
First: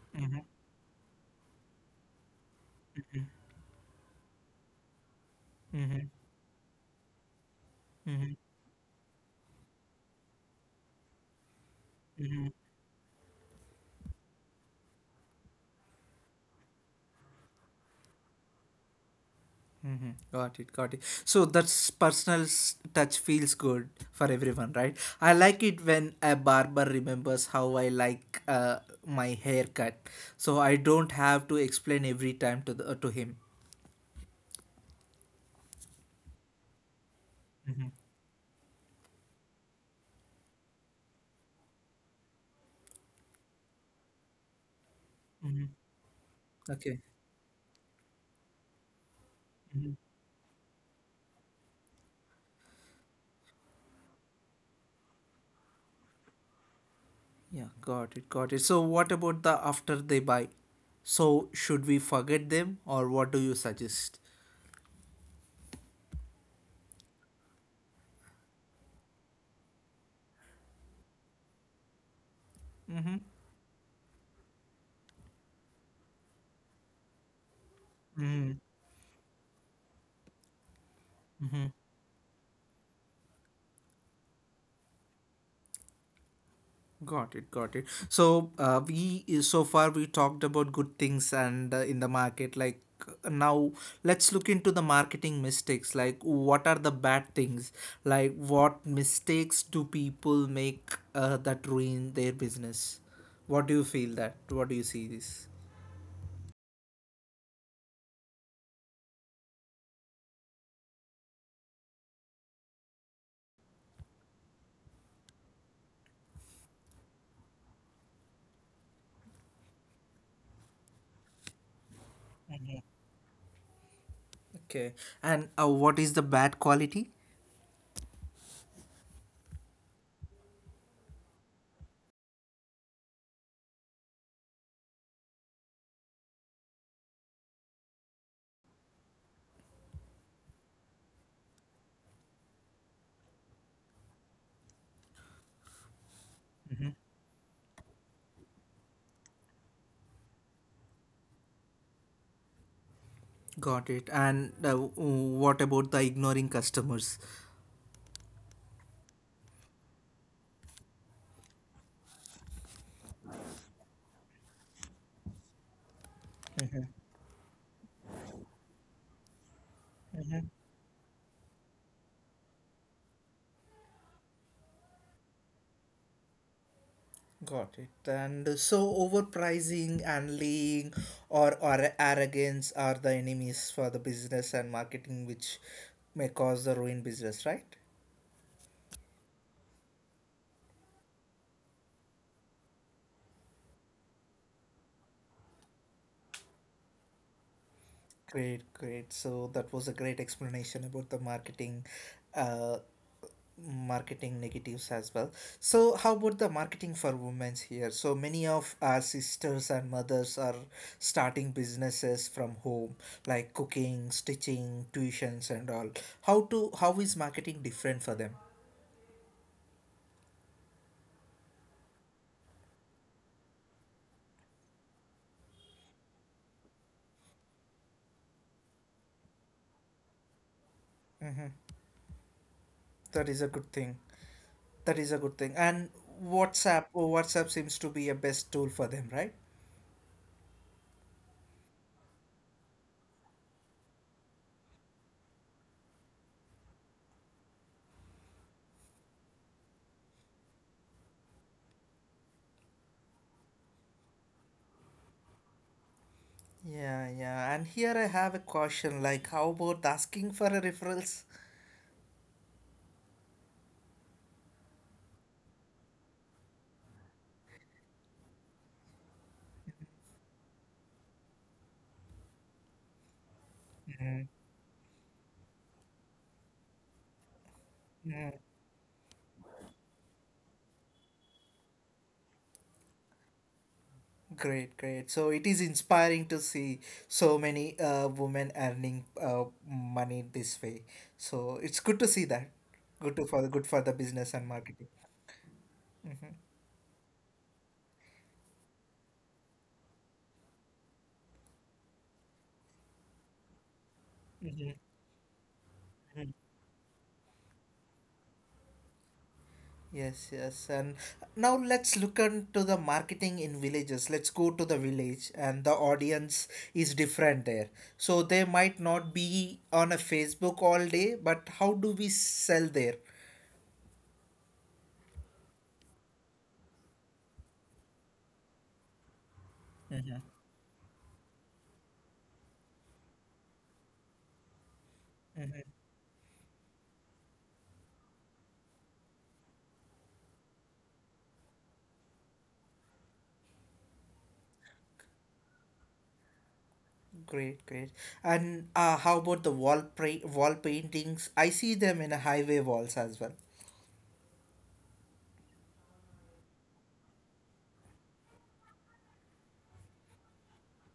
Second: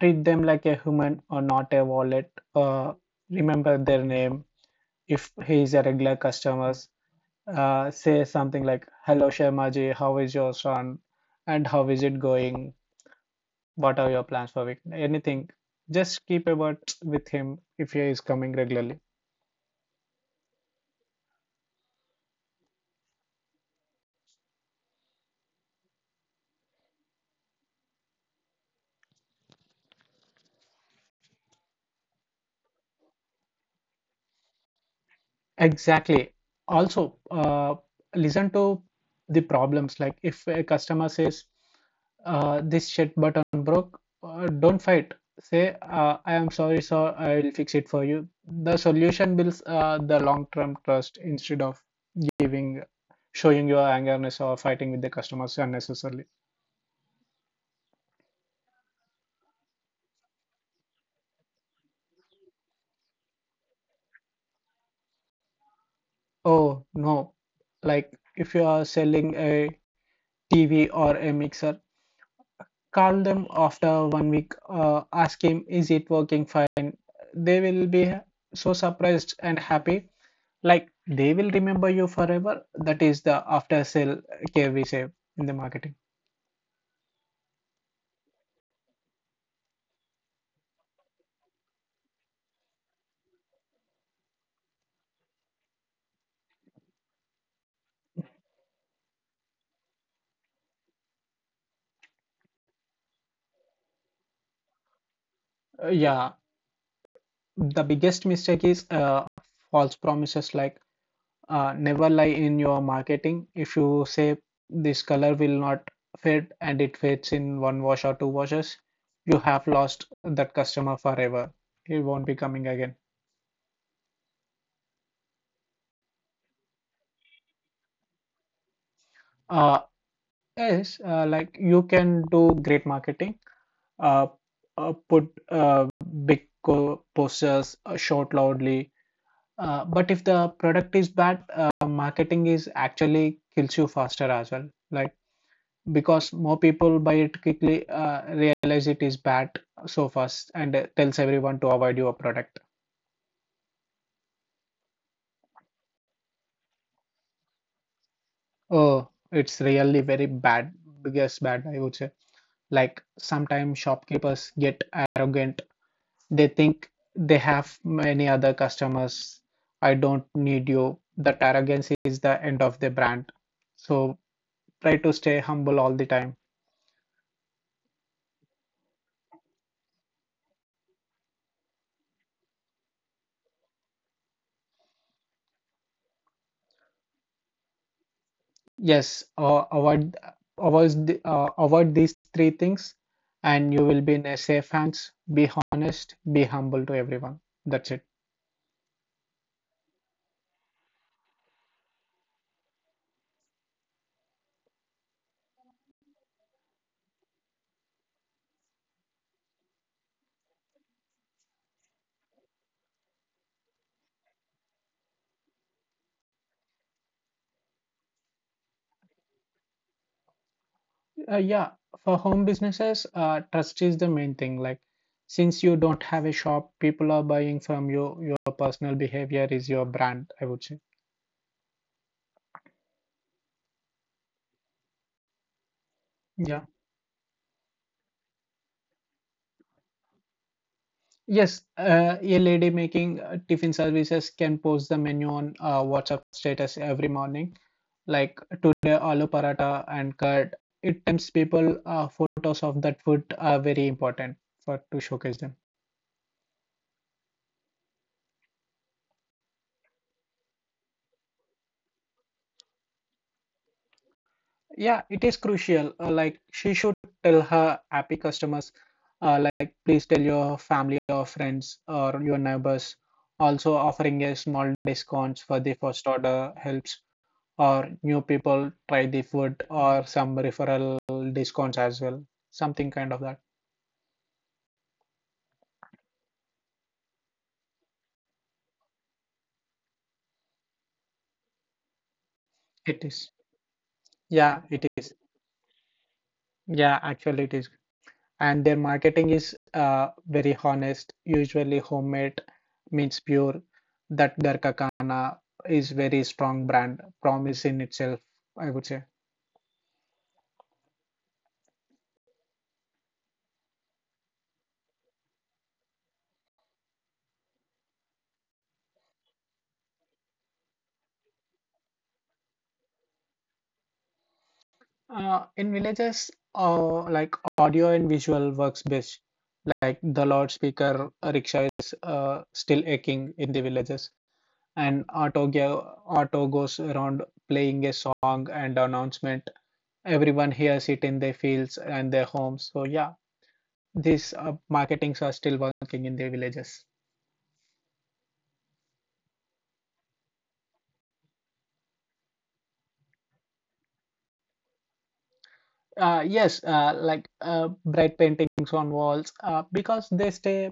B: treat them like a human or not a wallet. Uh, Remember their name. If he is a regular customer, say something like, "Hello, Sharmaji, how is your son? And how is it going? What are your plans for week?" Anything. Just keep a word with him if he is coming regularly.
A: Mm-hmm. Got it, got it. So that's personal touch feels good for everyone, right? I like it when a barber remembers how I like my haircut, so I don't have to explain every time to him.
B: Exactly. Also, listen to the problems. Like, if a customer says, this shit button broke, don't fight. Say, I am
A: Okay.
B: sorry, sir, I will fix it for you. The solution
A: Mhm.
B: builds the long-term trust, instead of giving, showing your angerness, or fighting with the customers unnecessarily.
A: Yeah, got it, got it. So what about the after they buy? So should we forget them or what do you suggest?
B: Oh, no. Like, if you are selling a TV or a mixer, call them after one week, ask him, is it working fine? They will be
A: Mm-hmm.
B: so surprised and happy. Like, they will remember you forever. That is the after sale care we say in the marketing.
A: Got it, got it. So, we so far we talked about good things and in the market. Like now, let's look into the marketing mistakes. Like, what are the bad things? Like, what mistakes do people make that ruin their business? What do you feel that? What do you see this?
B: Yeah, the biggest mistake is, false promises. Like, never lie in your marketing. If you say this color will not fade, and it fades in one wash or two washes, you have lost that customer forever. He won't be coming again.
A: Okay, and what is the bad quality?
B: Uh, Yes, like you can do great marketing. Uh, Put big posters, shout loudly. But if the product is bad, marketing is actually kills you faster as well. Like, because more people buy it quickly, realize it is bad so fast, and tells everyone to avoid your product.
A: Got it. And what about the ignoring customers?
B: Oh, it's really very bad. Biggest bad, I would say. Like, sometimes shopkeepers get arrogant. They think they have many other customers. I don't need you. That arrogance is the end of the brand. So try to stay humble all the time.
A: Got it. And so overpricing and lying or arrogance are the enemies for the business and marketing, which may cause the ruined business, right?
B: Yes, avoid these three things, and you will be in a safe hands. Be honest. Be humble to everyone. That's it.
A: Great, great. So that was a great explanation about the uh, marketing negatives as well. So how about the marketing for women here? So many of our sisters and mothers are starting businesses from home, like cooking, stitching, tuitions, and all. How is marketing different for them?
B: Yeah, for home businesses, trust is the main thing. Like, since you don't have a shop, people are buying from you. Your personal behavior is your brand, I would say.
A: That is a good thing. That is a good thing. And
B: Yeah.
A: WhatsApp seems to be a best tool for them, right?
B: Yes, a lady making tiffin services can post the menu on WhatsApp status every morning, like today aloo paratha and curd. It tempts people, photos of that food are very important for to showcase them.
A: Yeah, yeah. And here I have a question like, how about asking for a referrals?
B: Yeah, it is crucial. Like, she should tell her happy customers, like please tell your family or friends or your neighbors. Also, offering a small discounts for the first order helps, or new people try the food, or some referral discounts as well, something kind of that.
A: Great, great. So it is inspiring to see so many women earning money this way. So it's good to see that.
B: It is.
A: Good for the business and
B: Yeah,
A: marketing.
B: it is. Yeah, actually, it is. And their marketing is very honest, usually homemade means pure. That darkakana is very strong brand promise in itself, I would say.
A: Yes, yes. And now let's look into the marketing in villages. Let's go to the village, and the audience is different there. So they might not be on a Facebook all day, but how do we sell there?
B: In villages, like audio and visual works best. Like, the loudspeaker rickshaw is still aching in the villages. An auto, auto goes around playing a song and announcement. Everyone hears it in their fields and their homes. So yeah, these marketings are still working in their villages.
A: Great, great. And how about the wall paintings? I see them in a highway walls as well.
B: Yes, like bright paintings on walls, because they stay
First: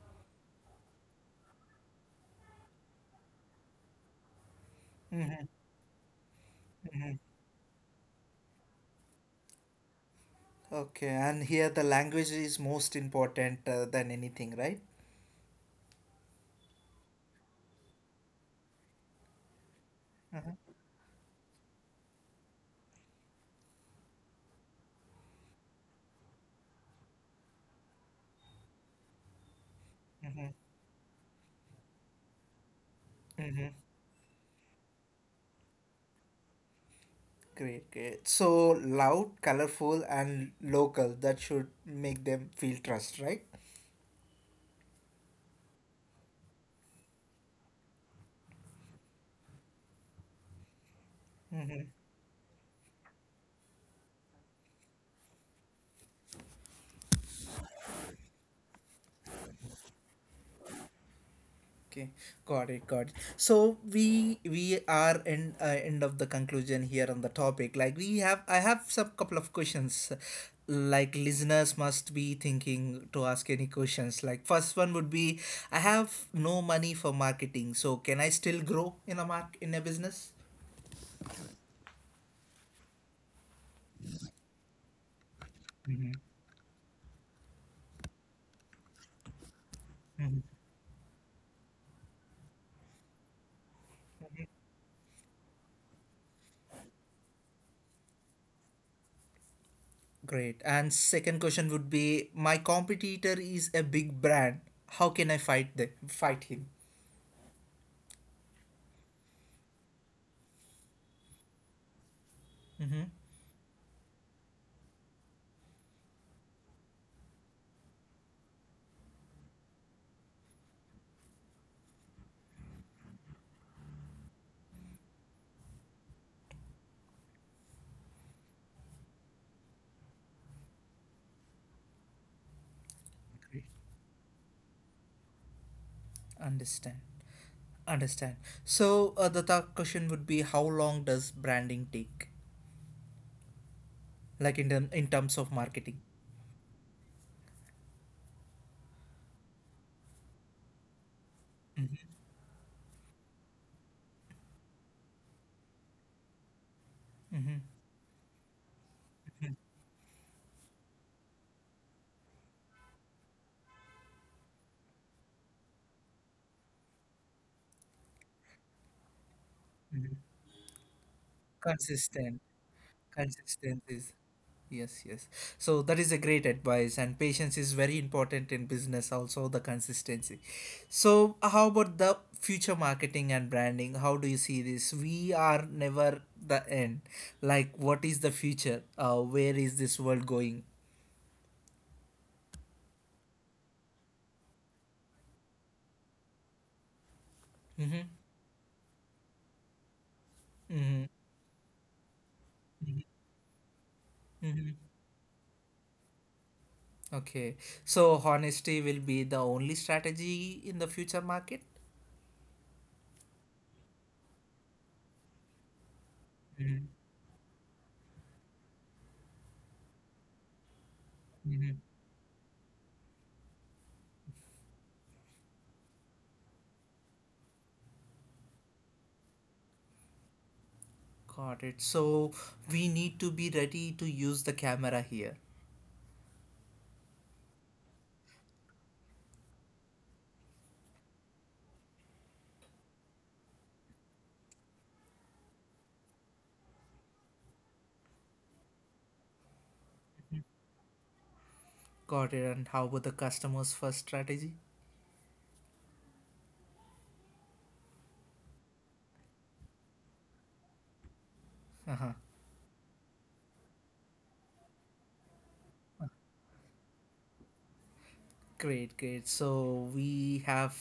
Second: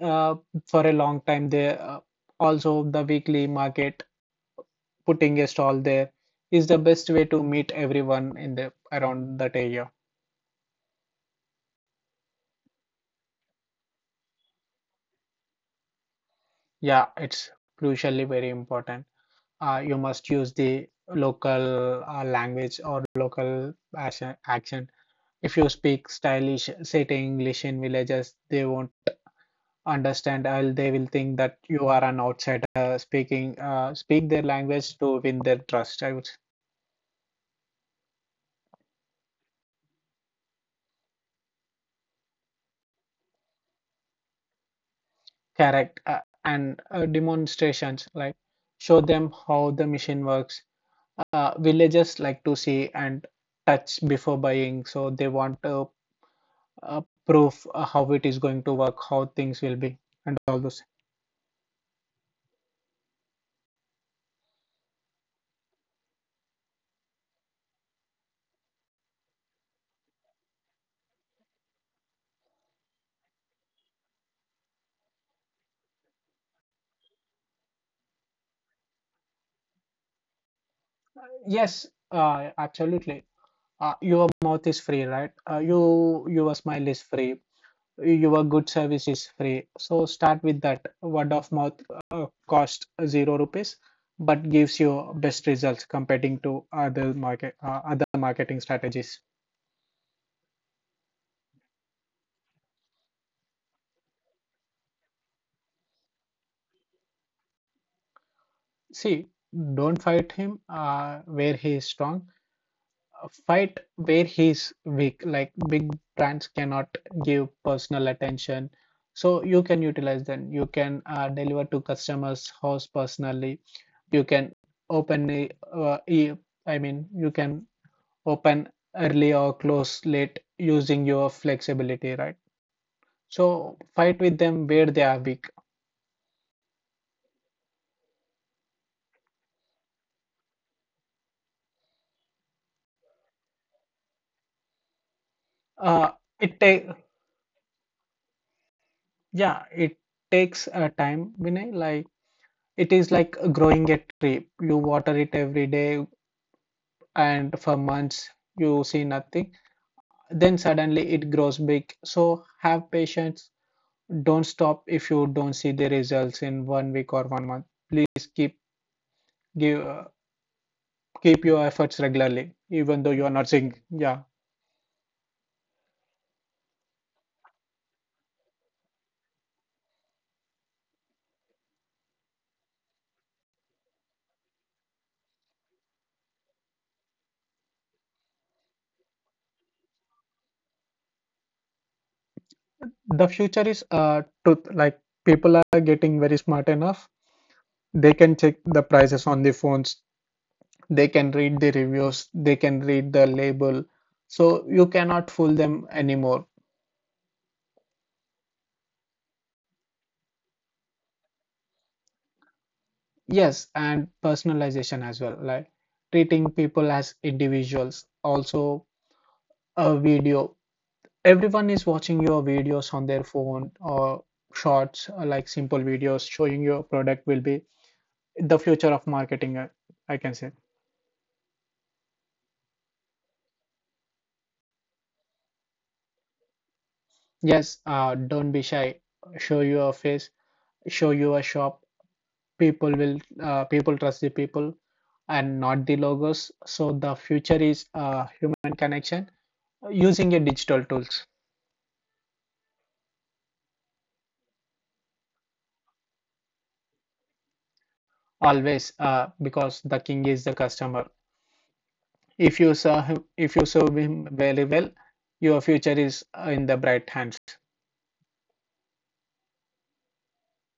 B: uh, for a long time. They, also the weekly market, putting a stall there, is the best way to meet everyone in the around that area.
A: Okay, and here the language is most important than anything, right?
B: Yeah, it's crucially very important. You must use the local, language, or local accent. If you speak stylish, city English in villages, they won't understand. I'll, they will think that you are an outsider
A: Mm-hmm.
B: speaking. Speak their language to win their trust, I would say.
A: Great, great. So loud, colorful, and local. That should make them feel trust, right?
B: Correct. And demonstrations, like show them how the machine works. Villagers like to see and touch before buying, so they want to. uh, Proof, how it is going to work, how things will be, and all those.
A: Okay, got it, got it. So we are in end of the conclusion here on the topic. Like I have some couple of questions. Like listeners must be thinking to ask any questions. Like first one would be, I have no money for marketing, so can I still grow in a business?
B: Yes, absolutely. Your mouth is free, right? Your smile is free. Your good service is free. So start with that. Word of mouth, cost 0 rupees, but gives you best results comparing to other marketing strategies.
A: Great. And second question would be, my competitor is a big brand. How can I fight him?
B: See, don't fight him, where he is strong. Fight where he's weak. Like, big brands cannot give personal attention. So you can utilize them. You can deliver to customers' house personally. You can open the, uh, e- I mean, you can open early or close late using your flexibility, right? So
A: Great.
B: fight with them where they are weak.
A: Understand. Understand. So the third question would be how long does branding take? Like in terms of marketing,
B: Uh, it take yeah, it takes time, Vinay. Like, it is like growing a tree. You water it every day, and for months you see nothing, then suddenly it grows big. So have patience, don't stop if you don't see the results in one week or one month. Please keep, give keep your efforts
A: consistent,
B: regularly even though you are not seeing.
A: consistent is
B: Yeah.
A: yes, yes. So that is a great advice, and patience is very important in business. Also, the consistency. So how about the future marketing and branding? How do you see this? We are never the end. Like, what is the future? Where is this world going?
B: The future is truth. Like, people are getting very smart enough. They can check the prices on the phones, they can read the reviews, they can read the label, so you cannot fool them anymore.
A: Okay. So honesty will be the only strategy in the future market?
B: Yes, and personalization as well, like treating people as individuals. Also, a video. Everyone is
A: Mhm.
B: watching your videos on their phone or shorts, or like simple videos showing your product will be the future of marketing, I can say.
A: Got it. So we need to be ready to use the camera here.
B: Yes, don't be shy. Show your face, show your shop. People trust the people and not the logos. So the future is human connection using a digital tools.
A: Got it. And how about the customers first strategy?
B: Always. Because the king is the customer. If you serve him very well, your future is in the bright hands.
A: Great, great. So we have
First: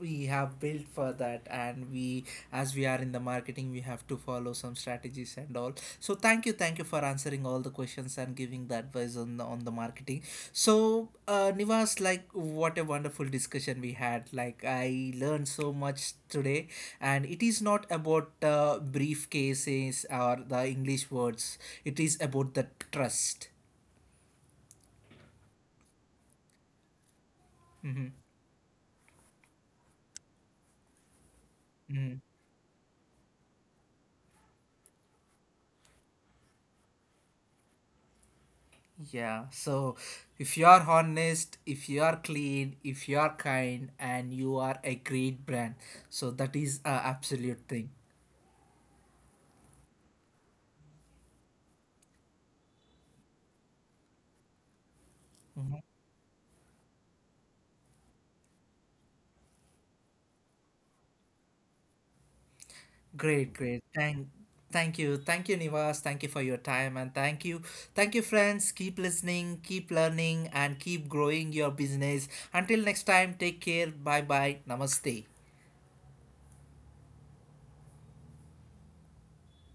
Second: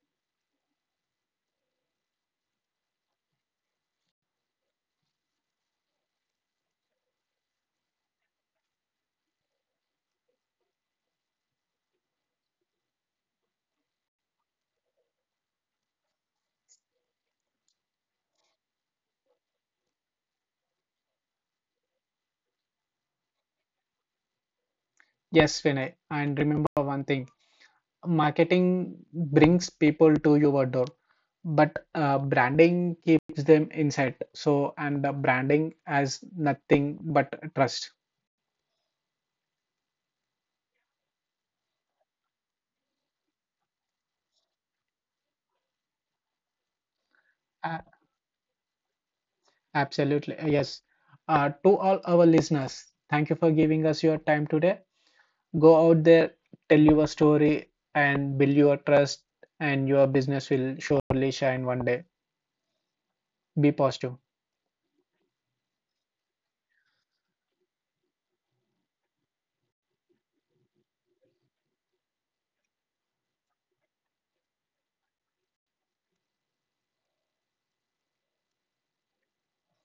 A: we have built for that, and we as we are in the marketing, we have to follow some strategies and all. So thank you, thank you for answering all the questions and giving the advice on the marketing. So Nivas, like, what a wonderful discussion we had. Like, I learned so much today, and it is not about briefcases or the English words. It is about the trust.
B: Yes, Vinay, and remember one thing, marketing brings people to your door, but branding keeps them inside. So, and the branding has nothing but trust.
A: Yeah, so if you are honest, if you are clean, if you are kind, and you are a great brand, so that is a absolute
B: A-
A: thing.
B: Absolutely, yes. To all our listeners, thank you for giving us your time today. Go out there, tell your story, and build your trust, and your business will surely shine one day.
A: Great,
B: Be
A: great.
B: positive.
A: Thank you, thank you, Nivas. Thank you for your time, and thank you, friends. Keep listening, keep learning, and keep growing your business. Until next time, take care. Bye, bye. Namaste.